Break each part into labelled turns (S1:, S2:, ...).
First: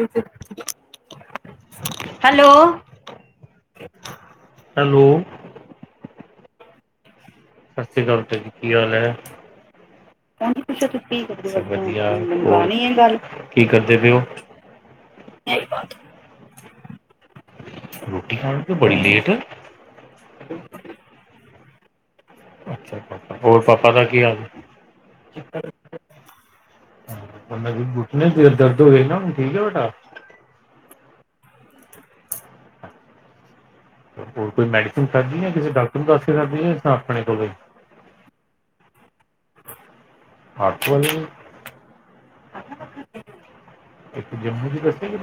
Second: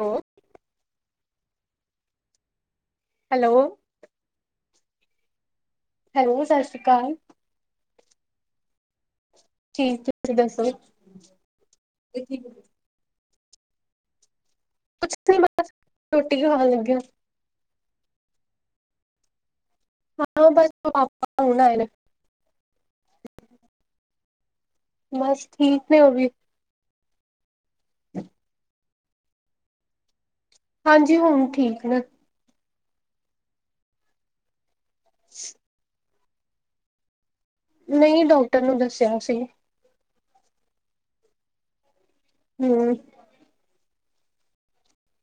S1: Hello,
S2: hello,
S1: hello,
S2: hello,
S1: hello, ਸਤਿ ਸ਼੍ਰੀ ਅਕਾਲ।
S2: ਸਤਿ ਸ੍ਰੀ ਅਕਾਲਾ ਜੀ। ਕੀ ਹਾਲ ਹੈ।
S1: ਠੀਕ ਤੁਸੀਂ ਦੱਸੋ? ਕੁਛ
S2: ਕੀ ਕਰਦੇ ਪੈੳ।
S1: ਕੁਛ ਦਿ ਬਾਅਦ ਰੋਟੀ ਖਾਣ ਲੱਗਿਆ।
S2: ਰੋਟੀ ਖਾਣ ਤੇ ਬੜੀ ਲੇਟ ਹੈ।
S1: ਹਾਂ, ਬਸ ਪਾਪਾ ਹੁਣ ਆ ਨਾ।
S2: ਅੱਛਾ ਹੋਰ ਪਾਪਾ ਦਾ ਕੀ ਹਾਲ?
S1: ਬਸ ਠੀਕ ਨੇ ਉਹ ਵੀ।
S2: ਦੀ ਦਰਦ ਹੋ ਗਈ ਨਾ ਹੁ ਠੀਕ ਆ ਵਡਾ।
S1: ਹਾਂਜੀ, ਹੁਣ ਠੀਕ ਨਾ।
S2: ਹੋਰ ਕੋਈ ਮੈਡੀਸਨ ਖਾਦੀ ਜਾਂ ਕਿਸੇ ਡਾਕਟਰ ਨੂੰ ਦੱਸ ਕੇ ਖਾਧੀ ਜਾਂ ਆਪਣੇ ਕੋਲ
S1: ਨਹੀਂ, ਡਾਕਟਰ ਨੂੰ ਦੱਸਿਆ ਸੀ।
S2: ਅੱਛਾ ਜੀ।
S1: ਹਮ।
S2: ਇੱਕ ਜੰਮੂ ਚ ਦੱਸੇਗਾ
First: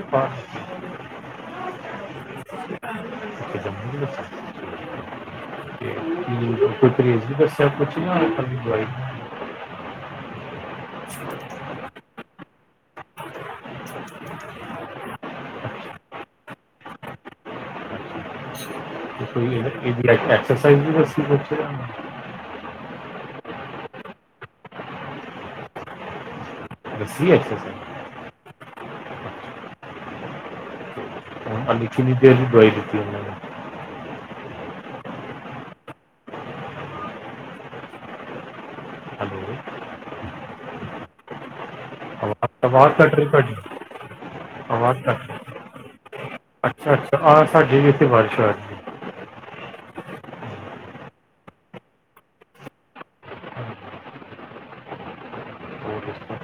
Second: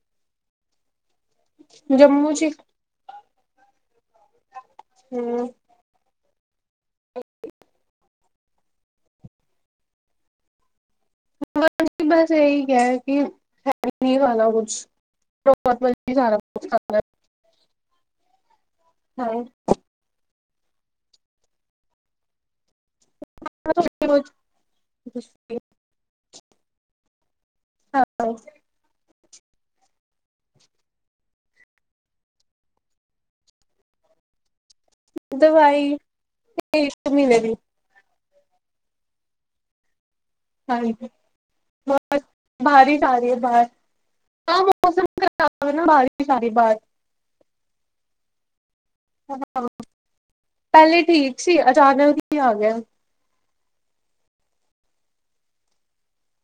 S1: ਜੰਮੂ ਚ
S2: [inaudible]
S1: ਹਮ
S2: ਕੋਈ ਬੱਸਿਆ ਕੁਛ ਨ ਉਹਈ ਅੱਛਾ
S1: ਬਸ ਇਹੀ ਕ ਕਿ ਹੈ ਨਹੀਂ ਖਾ ਕੁਛ ਤ ਵੀ ਸਾਰਾ ਕੁ ਹਾਂ
S2: [unintelligible]
S1: [unintelligible]
S2: ਸੀ ਐਕਸਸ
S1: ਹਾਂ
S2: [unintelligible]
S1: ਦਵਾਈ ਲੀ ਇਸ ਮਹੀਨੇ ਦੀ
S2: ਹਲੋ
S1: ਹਾਂਜੀ ਬ
S2: ਆਵਾਜ਼
S1: ਬਾਹਰ
S2: ਆਵਾਜ਼
S1: ਜਾ
S2: ਕੱਟ
S1: ਰਹੀ ਹੈ
S2: ਤੁਹਾਡੀ
S1: ਬਾਹਰ ਹ
S2: ਆਵਾਜ਼
S1: ਮੌਸਮ
S2: ਕੱਟ ਰਹੀ।
S1: ਖਰਾਬ ਆ ਬਾਰਿਸ਼ ਆ ਰਹੀ ਬਾਰ
S2: ਅੱਛਾ ਅੱਛਾ ਆ ਸਾਡੇ ਵੀ ਇੱਥੇ ਬਾਰਿਸ਼ ਆ ਰਹੀ
S1: ਪਹਿਲੇ ਠੀਕ ਸੀ ਅਚਾਨਕ ਹੀ ਆ ਗਿਆ
S2: ਹੈ ਹੋਰ ਦੱਸੋ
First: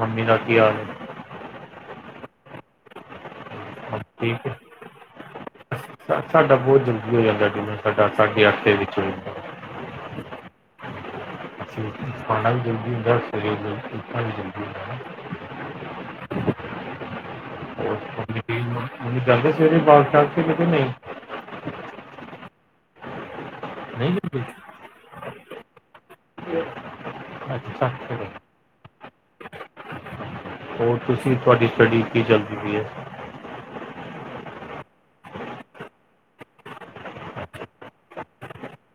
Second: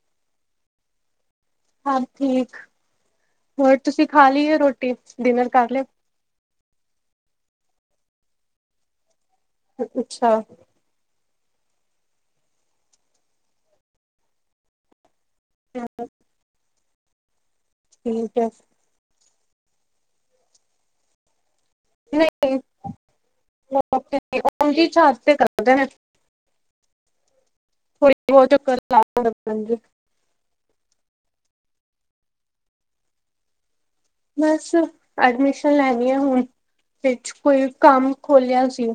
S2: ਹਾਂਜੀ ਕੀ ਹਾਲ
S1: ਹਾਂ ਠੀਕ ਹੋਰ
S2: ਮੰਮੀ
S1: ਤੁਸੀਂ ਖਾ
S2: ਠੀਕ ਹੈ
S1: ਲਈ ਰੋਟੀ ਡਿਨਰ ਕਰ ਲ
S2: ਸਾਡਾ ਬਹੁਤ ਜਲਦੀ ਹੋ ਜਾਂਦਾ ਡੀਨਰ ਸਾਡਾ ਸਾਡੇ ਅਰਥੇ ਵਿੱਚ ਹੋ ਜਾਂਦਾ
S1: ਅੱਛਾ
S2: ਖਾਣਾ ਵੀ ਜਲਦੀ ਹੁੰਦਾ ਸਵੇਰੇ ਉਠਣਾ ਵੀ ਜਲਦੀ ਹੁੰ
S1: ਹਮ
S2: ਦੇ ਸਵੇਰੇ ਬਾਗ ਸ਼ ਕਿਤੇ ਨਹੀਂ ਨਹੀਂ ਜਾਂਦੇ
S1: [unintelligible]
S2: ਅੱਛਾ ਚਲੋ
S1: [unintelligible]
S2: ਹੋਰ ਤੁਸੀਂ ਤੁਹਾਡੀ ਸਟੱਡੀ ਕੀ ਚੱਲਦੀ ਪਈ ਹੈ।
S1: ਬਸ ਐਡਮਿਸ਼ਨ ਲੈਣੀ ਆ ਹੁਣ ਫ ਕੋਈ ਕੰਮ ਖੋਲਿਆ ਸੀ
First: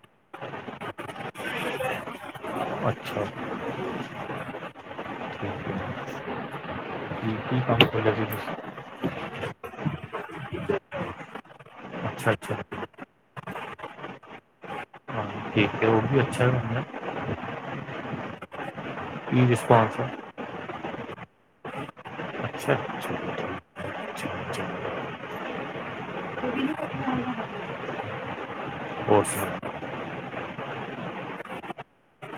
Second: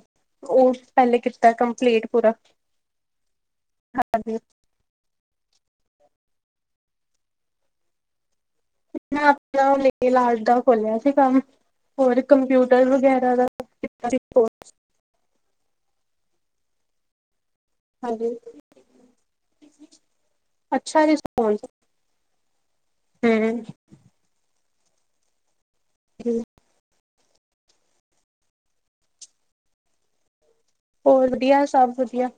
S1: ਉਹ ਪਹਿਲੇ ਕੀਤਾ ਕੰਪਲੀਟ ਪੂਰਾ
S2: ਅੱਛਾ
S1: ਹਾਂਜੀ
S2: ਠੀਕ ਕੀ ਕੰਮ ਕਰ
S1: ਮੈਂ ਆਪਣਾ ਉਹ ਨੈਲ ਅਰਟ ਦਾ ਖੋਲਿਆ ਸੀ ਕੰਮ ਹੋਰ
S2: ਅੱਛਾ ਅੱਛਾ
S1: ਕੰਪਿਊਟਰ ਵਗੈਰਾ ਦਾ
S2: ਹਾਂ ਠੀਕ ਹੈ ਉਹ ਅੱਛਾ
S1: ਹਾਂਜੀ
S2: ਕੀ ਰਿਸਪੋਂਸ ਹੈ।
S1: ਅੱਛਾ ਰਿਸਪੋਂਸ
S2: ਅੱਛਾ ਅੱਛਾ
S1: ਹੂੰ
S2: ਹੋਰ
S1: ਹੋਰ ਵਧੀਆ ਸਭ ਵਧੀਆ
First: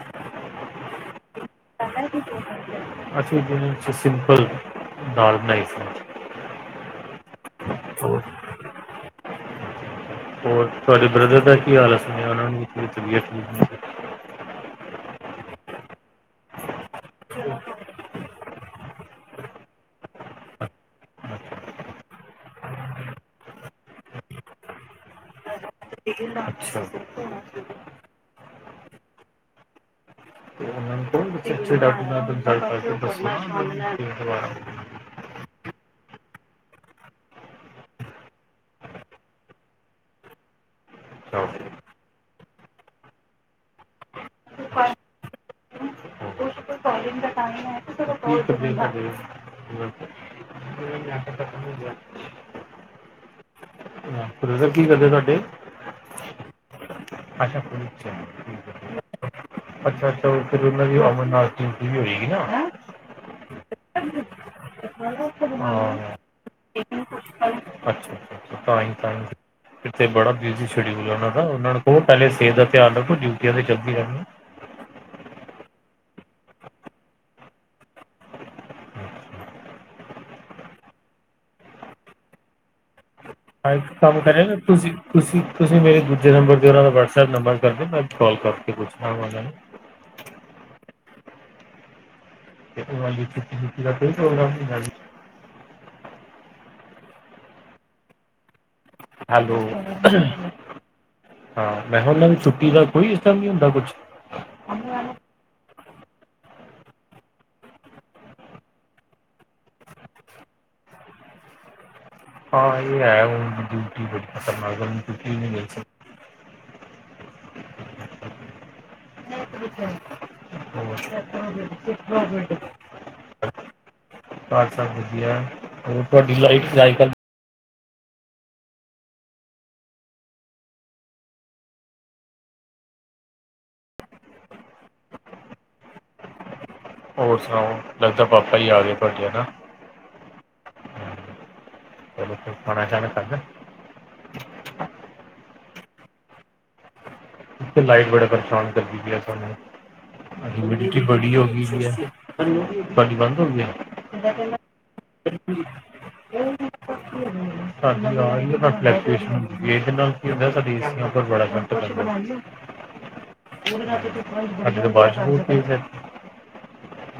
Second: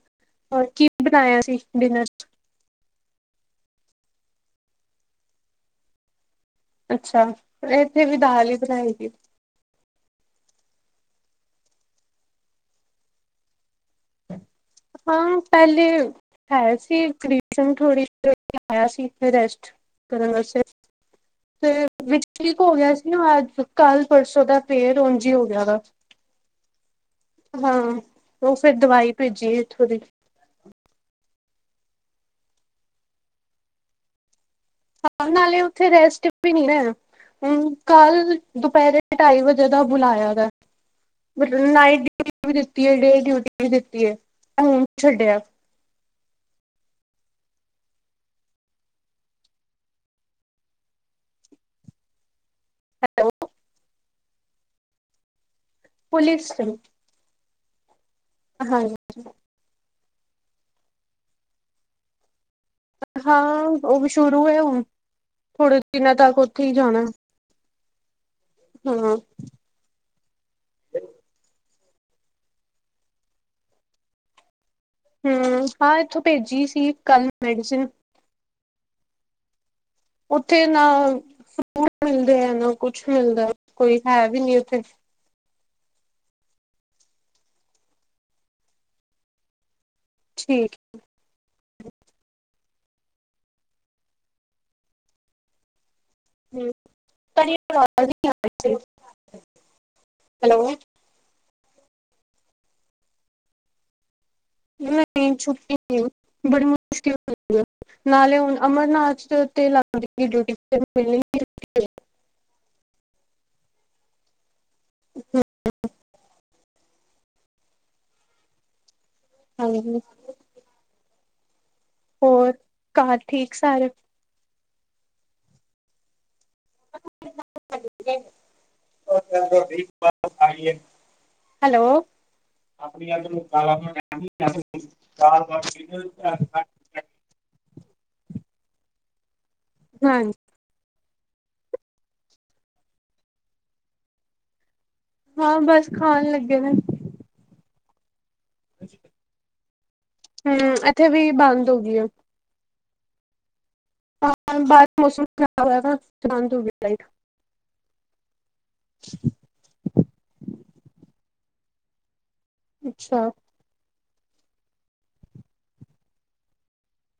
S1: ਹੋਰ ਕੀ ਬਣਾਇਆ ਸੀ ਡਿਨਰ
S2: [inaudible] ਅਸੀ ਸਿੰਮਪਲ ਦਾਲ ਬਣਾਈ ਸੀ।
S1: ਅੱਛਾ ਇੱਥੇ ਵੀ
S2: ਹੋਰ
S1: ਦਾਲ ਹੀ ਬਣਾਏਗੀ
S2: ਹੋਰ ਤੁਹਾਡੇ ਬ੍ਰਦਰ ਦਾ ਕੀ ਹਾਲ ਹੈ ਸੁਣਿਆ ਉਹਨਾਂ ਦੀ ਤਬੀਅਤ ਠੀਕ ਨੀ
S1: ਹਾਂ ਪਹਿਲੇ ਹੈ ਸੀ ਥੋੜ੍ਹੀ ਆਇਆ ਸੀ ਰੈਸਟ ਕਰਨ ਵਾਸਤੇ ਤੇ ਵਿੱਚ ਠੀਕ ਹੋ ਗਿਆ ਸੀ ਨਾ ਅੱਜ ਕੱਲ ਪਰਸੋਂ ਦਾ ਫੇਰ ਉਨਝ ਹੋ ਗਿਆ ਵਾ
S2: ਅੱਛਾ
S1: ਹਾਂ ਉਹ ਫੇਰ ਦਵਾਈ ਭੇਜੀਏ ਇੱਥੋਂ ਦੀ
S2: ਤੇ ਉਹਨਾਂ ਨੂੰ ਅੀ ਡਟ
S1: ਪਾ ਨਾਲੇ ਉਥੇ ਰੈਸਟ ਵੀ ਨੀ ਨਾ ਹੈ ਹਮ ਕੱਲ ਦੁਪਹਿਰੇ ਢਾਈ ਵਜੇ ਦਾ ਬੁਲਾਇਆ ਦਾ ਨਾਈਟ ਡਿਊਟੀ ਵੀ ਦਿੱਤੀ ਹੈ ਡੇ ਡਿਊਟੀ ਵੀ ਦਿੱਤੀ ਹੈ ਹੁਣ ਛੱਡਿਆ
S2: ਕੋਲਜ ਦਾ ਟਾਈਮ ਹੈ ਹ ਜਾ [unintelligible]
S1: ਹੈਲੋ
S2: ਕੀ ਕਰਦੇ ਤੁਹਾਡੇ
S1: ਪੁਲਿਸ ਚ
S2: ਅੱਛਾ ਪੁਲਿਸ ਚਾ
S1: ਹਾਂ ਜੀ
S2: ਅੱਛਾ ਅੱਛਾ ਔਥੇ ੳਹਨਾ ਦੀ ਅਮਰਨਾਥ ਡਿਉਟੀ ਵੀ ਹੈਗੀ ਏ ਨਾ
S1: ਹਾਂ ਉਹ ਵੀ ਸ਼ੁਰੂ ਹੈ ਹੁਣ ਥੋੜੇ ਦਿਨਾਂ
S2: ਹਾਂ
S1: ਤੱਕ ਉੱਥੇ ਹੀ ਜਾਣਾ
S2: ਅੱਛਾ ਅੱਛਾ ਤਾਹੀ ਤਾ
S1: ਹਾਂ
S2: ਇਥੇ ਬੜਾ ਬਿਜ਼ੀ ਸ਼ਡਿਊਲ ਹੈ ਉਹਨਾਂ ਨੂੰ ਬ ਪਹਿਲੇ ਸਿਹਤ ਦਾ ਧਿਆਨ ਰੱਖੋ ਡਿਊਟੀਆਂ ਤੇ ਚੱਲਦੀ ਰਹਿਣੀ ਹੈ
S1: ਹਮ ਹਾਂ ਇੱਥੋਂ ਭੇਜੀ ਸੀ ਕੱਲ ਮੈਡੀਸਨ ਉੱਥੇ ਨਾ ਫੂਟ ਮਿਲਦੇ ਆ ਨਾ ਕੁਛ ਮਿਲਦਾ
S2: ਹਾਂ ਇੱਕ
S1: ਕੋਈ
S2: ਕੰਮ
S1: ਹੈ ਵੀ
S2: ਕਰਿਆਗਾ
S1: ਨੀ ਉੱਥੇ
S2: ਤੁਵੀ ਤੁਸੀਂ ਤੁਸੀਂ ਮੇਰੇ ਦੂਜੇ ਨੰਬਰ ਤੇਓਨਾਂ ਦਾ ਵਟਸਐਪ ਨੰਬਰ ਕਰਦੇਓ ਮੈਂ ਕਾਲ ਕਰਕੇ ਪੁੱਛਣਾ ਉਹਨਾਂ ਨੂੰ
S1: ਠੀਕ
S2: ਉਹੁ ਕੋ [unintelligible]
S1: ਹਮ
S2: ਹੈਲੋ
S1: ਹੈਲੋ
S2: ਹਾਂ ਮੈਂ ਉਹਨਾਂ ਦੀ ਛੁੱਟੀ ਦਾ ਕੋਈ ਇਸ ਤਰ੍ਹਾਂ ਨਹੀਂ ਹੁੰਦਾ ਕੁਛ
S1: ਨਹੀਂ ਛੁੱਟੀ ਨਹੀਂ ਬੜੀ ਮੁਸ਼ਕਿਲ ਨਾਲੇ ਹੁਣ ਅਮਰਨਾਥ ਤੇ ਤੇ ਲੱਗ ਗਈ ਡਿਊਟੀ ਤੇ ਮਿਲਣੀ
S2: ਕੋਈ ਹੈ ਡਿਊਟੀ [unintelligible] ਬ
S1: ਹਾਂਜੀ ਹੋਰ ਘਰ ਠੀਕ ਸਾਰੇ
S2: ਸਭ ਵਧੀਆ ਹੋਰ ਤੁਹਾਡੀ ਲਾਈਫ ਅੱਜ
S1: ਚੱਲ ਠੀਕ ਆਈਏ ਹੈਲੋ ਆਪਣੀ ਆਪ
S2: ਹੋਰ ਸੁਣਾਓ ਲੱਗਦਾ ਪਾਪਾ ਜੀ ਆ ਗਏ ਤਡੇ ਨਾ
S1: ਹਾਂਜੀ
S2: ਹੋ ਤੂ ਖਣਾਚਾਨਾ ਖਾਦਾ ਐ
S1: ਹਾਂ ਬਸ ਖਾਣ ਲੱਗੇ ਨੇ
S2: ਇੱਕ ਤੇ ਲਾਈਟ ਬੜਾ ਪਰੇਸ਼ਾਨ ਕਰਦੀ ਪੀ ਏ ਸਾਨੂੰ।
S1: ਹੂੰ
S2: ਅੱਜ ਬਿਜਲੀ ਏੱਥੇ
S1: ਇੱਥੇ ਵੀ
S2: ਬੜੀ
S1: ਬੰਦ ਹੋ ਗਈ ਹੈ
S2: [unintelligible] ਤੁਡੀ ਬੰਦ ਹੋ ਗਈ ਏ
S1: ਬਾਹ ਮੌਸਮ ਖਰਾਬ ਹੋਇਆ ਦਾ ਬੰਦ ਹੋ ਗਈ ਲਾਈਟ
S2: ਨਾਲ ਹ ਏ ਬ
S1: ਅੱਛਾ
S2: ਸਾਡੇ ਤਾਂ ਬਾਰਸ ਬੁਰਸ ਪਈ ਇਥੇ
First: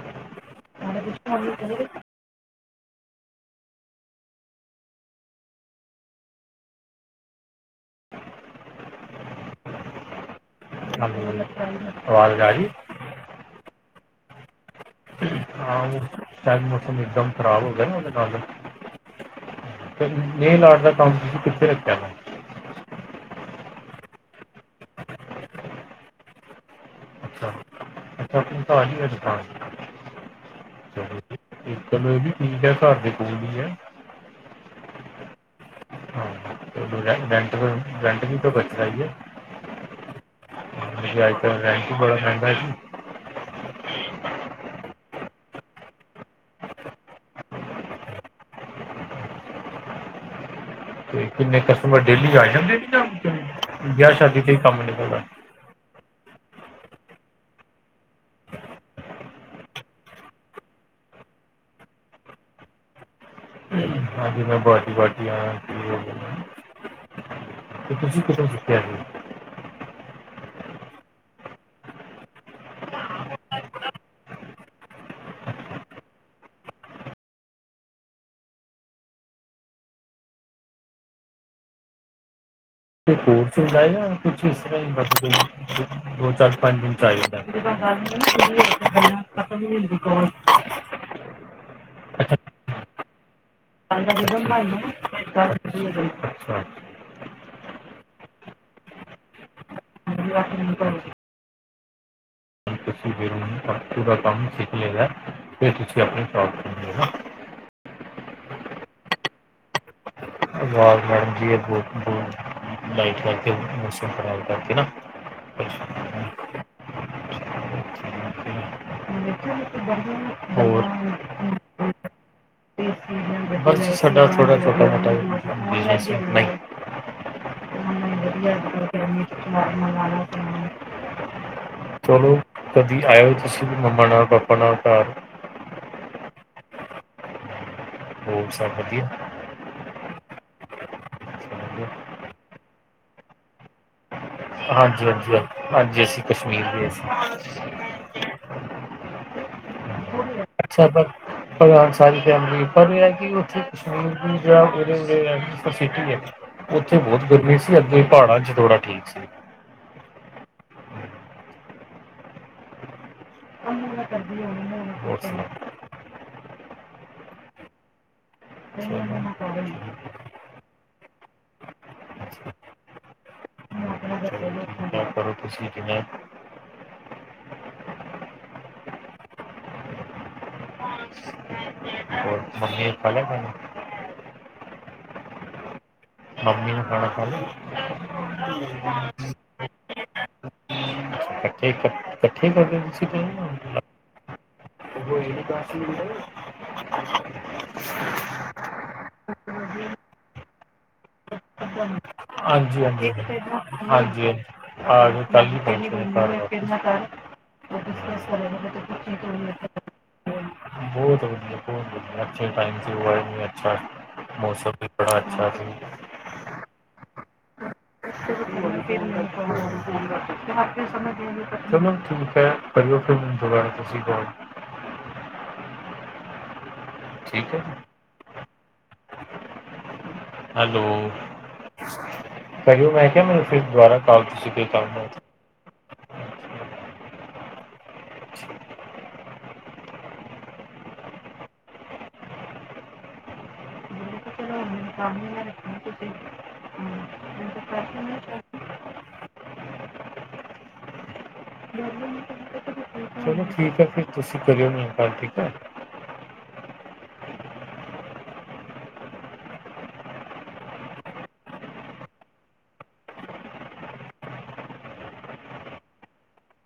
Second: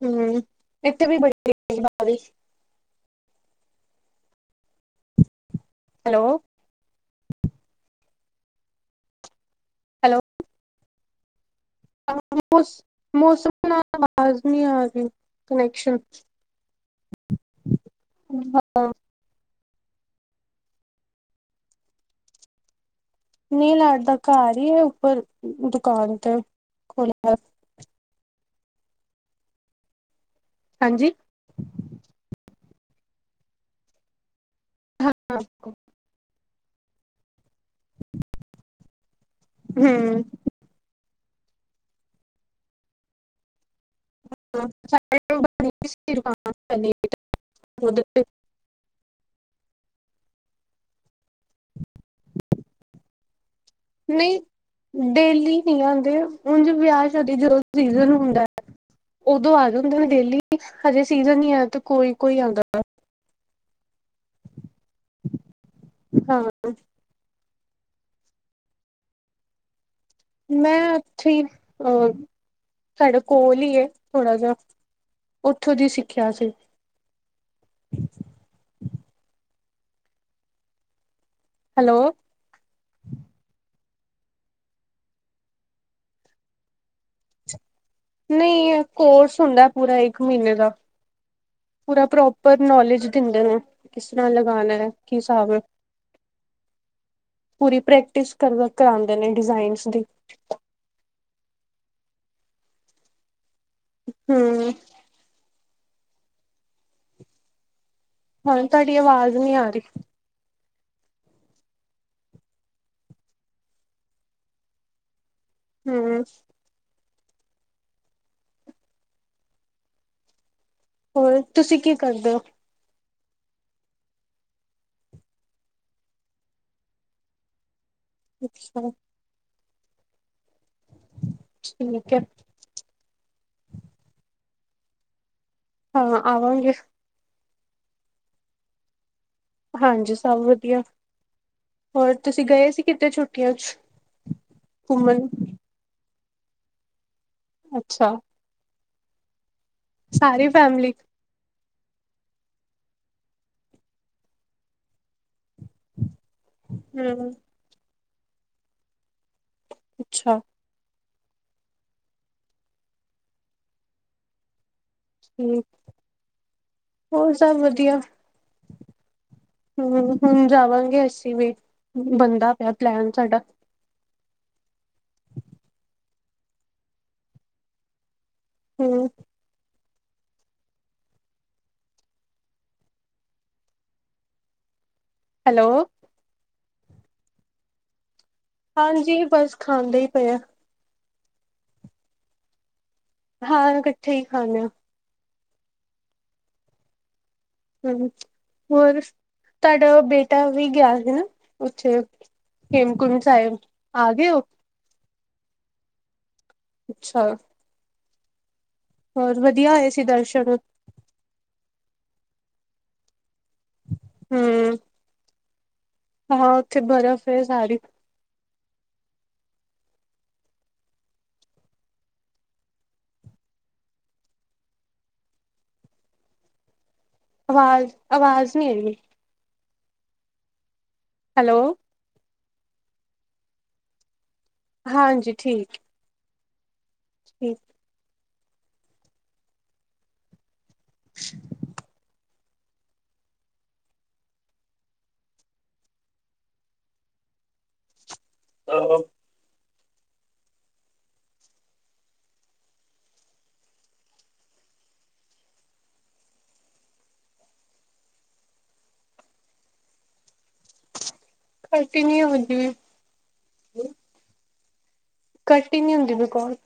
S1: ਹਮ ਇਥੇ ਵੀ ਬੜੀ ਪਈ ਬਾਰਸ ਹੈਲੋ ਹੈਲੋ
S2: ਹ
S1: ਸ ਮੌਸਮ ਨਾ ਲਾਜ਼ਮੀ ਆ ਗਈ
S2: ਹਾਂ ਸ਼ਾਇਦ ਮੌਸਮ ਇਕਦਮ ਖ਼ਰਾਬ ਹੋ ਗਿਆ ਨਾ ਉਹਦੇ ਨਾਲ
S1: ਹਾਂ
S2: ਮ ਲਾਡ ਦਾ ਕੰਮ ਤੁਸੀਂ ਕਿੱਥੇ ਰੱਖਿਆ ਵਾ
S1: ਨਈ ਲਾਡਾ ਘਰ ਈ ਏ ਉੱਪਰ ਦੁਕਾਨ ਤੇ ਖੋਲ
S2: ਅੱਛਾ ਜੀ ਅੱਛਾ।
S1: ਹਾਂਜੀ
S2: ਇੱਕ ਗੱਲ ਐਵੀ ਠੀਕ ਐ ਘਰ ਦੇ ਕੋਲ ਈ ਐ।
S1: [unintelligible]
S2: [unintelligible] ਰੈਂਕ ਵੀ ਬਚਦਾ ਈ ਏ। [unintelligible]
S1: [unintelligible]
S2: ਤੇ ਕਿੰਨੇ ਕਸਟਮਰ ਡੇਲੀ ਆ ਜਾਂਦੇ ਜੀ ਯਾ ਵਿਆਹ ਸ਼ਾਦੀ ਤੇ ਕੰਮ ਨਿਕਲਦਾ।
S1: ਨਈ ਆਂਦੇ ਉਂਜਣ ਵਿਆਹ ਸ਼ਾਦੀ ਜਦੋ ਸੀਜ਼ਨ ਹੁੰਦਾ ਐ। ਉਦੋਂ ਆ ਜਾਂਦੇ ਨੇ ਡੇਲੀ, ਹਜੇ ਸੀਜਨ ਨੀ ਆ ਤੇ ਕੋਈ-ਕੋਈ ਆਂਦਾ ਨਾ।
S2: ਹਾਂਜੀ ਮੈਂ ਬਾਰਟੀ ਬਾਰਟੀ ਆ
S1: ਹਾਂ
S2: [unintelligible] ਤੇ ਤੁਸੀਂ ਕਿਦੋਂ ਜਿੱਤਿਆ ਸੀ।
S1: ਮੈਂ ਉੱਥੇ ਈ ਅ ਸਾਡੇ ਕੋਲ ਈ ਏ ਥੋੜਾ ਜਾ ਉੱਥੋਂ ਦੀ ਸਿੱਖਿਆ ਸੀ। ਹੈਲੋ।
S2: ਕੋਰਸ ਜਾਏਗਾ ਕੁਛ ਇਸ ਤਰਾ ਈ ਮਤ ਦੋ ਚਾਰ ਪੰਜ ਦਿਨ ਚ ਆਏ।
S1: ਨਹੀਂ ਕੋਰਸ ਹੁੰਦਾ ਪੂਰਾ ਇੱਕ ਮਹੀਨੇ ਦਾ
S2: [unintelligible]
S1: ਪੂਰਾ ਪ੍ਰੋਪਰ ਨੋਲੇਜ ਦਿੰਦੇ ਨੇ।
S2: ਕੱਲ
S1: ਕਿਸ
S2: ਦਾ
S1: ਤਰਾ
S2: ਜਦੋਂ ਬਣਾਈ
S1: ਲਗਾਣਾ
S2: ਨਾ
S1: ਐ, ਕੀ ਸਾਬ।
S2: ਕੱਲ ਦੀ ਅੱਛਾ ਜਿਹੜੀ
S1: ਪੂਰੀ ਪ੍ਰੈਕਟਿਸ ਕਰ ਕਰਾਂਦੇ ਨੇ ਡਿਜ਼ਾਇਨਸ ਦੀ
S2: ਹ [unintelligible]
S1: ਹਮ
S2: [unintelligible]
S1: ਹੁਣ ਤੁਆਡੀ ਆਵਾਜ਼ ਨੀ ਆ ਰੀ।
S2: ਆਵਾਜ਼ ਮੈਡਮ ਜੀ ਐ, ਬੌਤ-ਬੌਤ। [unintelligible]
S1: ਹੂੰ।
S2: ਹੋਰ
S1: ਹੋਰ ਤੁਸੀਂ ਕੀ ਕਰਦੇ ਓ?
S2: ਬਸ ਸਾਡਾ ਥੋੜਾ ਥੋੜਾ [unintelligible] ਮੰਗ
S1: ਅੱਛਾ ਠੀਕ ਹੈ
S2: ਚਲੋ [unintelligible] ਕਦੀ ਆਇਓ ਤੁਸੀਂ ਮੰਮਾ ਨਾਲ ਪਾਪਾ ਨਾਲ ਘਰ।
S1: ਹਾਂ, ਆਵਾਂਗੇ।
S2: ਹੋਰ ਸਬ ਵਦੀਆ।
S1: ਹਾਂਜੀ, ਸਬ ਵਦੀਆ,
S2: ਵਧੀਆ
S1: ਹੋਰ ਤੁਸੀਂ ਗਏ ਸੀ ਕਿਤੇ ਛੁੱਟੀਆਂ ਚ?
S2: ਹਾਂਜੀ,
S1: ਘੁੰਮਣ
S2: ਹਾਂਜੀ, ਹਾਂਜੀ, ਅਸੀਂ ਕਸ਼ਮੀਰ ਗਏ ਸੀ।
S1: ਅੱਛਾ। ਸਾਰੀ
S2: ਅੱਛਾ,
S1: ਫੈਮਿਲੀ
S2: ਭਗ ਭਗਵਾਨ ਸਾਰੀ ਫੈਮਲੀ ਪਰ ਏ ਐਕੀ ਉੱਥੇ [unintelligible] ਓਥੇ ਬੌਤ
S1: ਹਮ
S2: ਗਰਮੀ ਸੀ, ਅੱਗੇ ਪਾੜਾਂ ਚ ਥੋੜਾ ਠੀਕ ਸੀ।
S1: ਅੱਛਾ।
S2: ਉਨੂੰ ਮੈਂ ਕਰਦੀ ਆ [unintelligible]
S1: ਠੀਕ ਹੋਰ ਸਬ ਵਦੀਆ।
S2: ਚਲੋ
S1: ਹੂੰ, ਹੁਣ ਜਾਵਾਂਗੇ ਅਸੀਂ ਵੀ ਬੰਨਦਾ ਪਿਆ ਪਲੈਨ ਸਾਡਾ।
S2: [unintelligible]
S1: ਹੂੰ।
S2: [unintelligible] [unintelligible]
S1: ਹੈਲੋ।
S2: ਮਮੀ ਨੇ ਖਾਣਾ ਖਾ ਲਿਆ।
S1: ਹਾਂਜੀ, ਬਸ ਖਾਂਦੇ ਈ ਪਏ ਆ।
S2: ਠੀਕ ਹੈ ਇਕੱਠੀ ਹੋ
S1: ਹਾਂ ਇਕੱਠੇ ਹੀ ਖਾਂਦੇ ਆ
S2: ਉਹ ਇਹ ਪਾਸ
S1: ਹਮ ਹੋਰ
S2: ਤੇ
S1: ਤੁਹਾਡਾ ਬੇਟਾ ਵੀ ਗਿਆ ਹਨਾ ਉੱਥੇ
S2: ਹਾਂਜੀ ਹਾਂਜੀ
S1: ਹੇਮਕੁੰਟ ਸਾਹਿਬ ਆ ਗਏ
S2: ਹਾਂਜੀ
S1: ਹੋ
S2: ਹਾਂਜੀ
S1: ਅੱਛਾ
S2: [unintelligible]
S1: ਹੋਰ ਵਧੀਆ ਹੋਏ ਸੀ ਦਰਸ਼ਨ
S2: ਬਹੁਤ ਵੀਆ ਬਹੁਤ ਵਆ ਅ ਮੌਸਮ
S1: ਹਮ
S2: ਵੀ ਬੜਾ ਅੱਛਾ ਸੀ
S1: ਹਾਂ ਉੱਥੇ ਬਰਫ਼ ਹੈ ਸਾਰੀ
S2: ਸਮ ਜ ਠੀਕ ਹੈ ਕਰੀਓ ਫਿਰ ਮੈ ਦੁਬਾਰਾ ਤੁਸੀਂ ਬਲ ਠੀਕ ਹੈ
S1: ਆਵਾਜ਼ ਆਵਾਜ਼ ਨਹੀਂ ਹੈਗੀ
S2: ਹੈਲੋ
S1: ਹੈਲੋ
S2: ਕਰਓ ਮੈਂ ਕਿਹਾ ਮੈਨੂੰ ਫਿਰ ਦੁਬਾਰਾ ਕਾਲ ਤੁਸੀਂ ਕੰਮ ਹੈ
S1: ਹਾਂਜੀ ਠੀਕ ਠੀਕ
S2: ਅ ਬ ਹਸ
S1: ਆਹ
S2: ਚਲੋ ਠੀਕ ਹੈ ਫਰ ਤੁਸੀਂ ਕਰਿਓ ਮ ਗ ਠੀਕ ਹੈ
S1: ਕਰਲਤੀ ਨ ਹਜੀ ਕੱਟ ਹੀ ਨਹੀਂ ਹੁੰਦੀ ਬਕੋਲ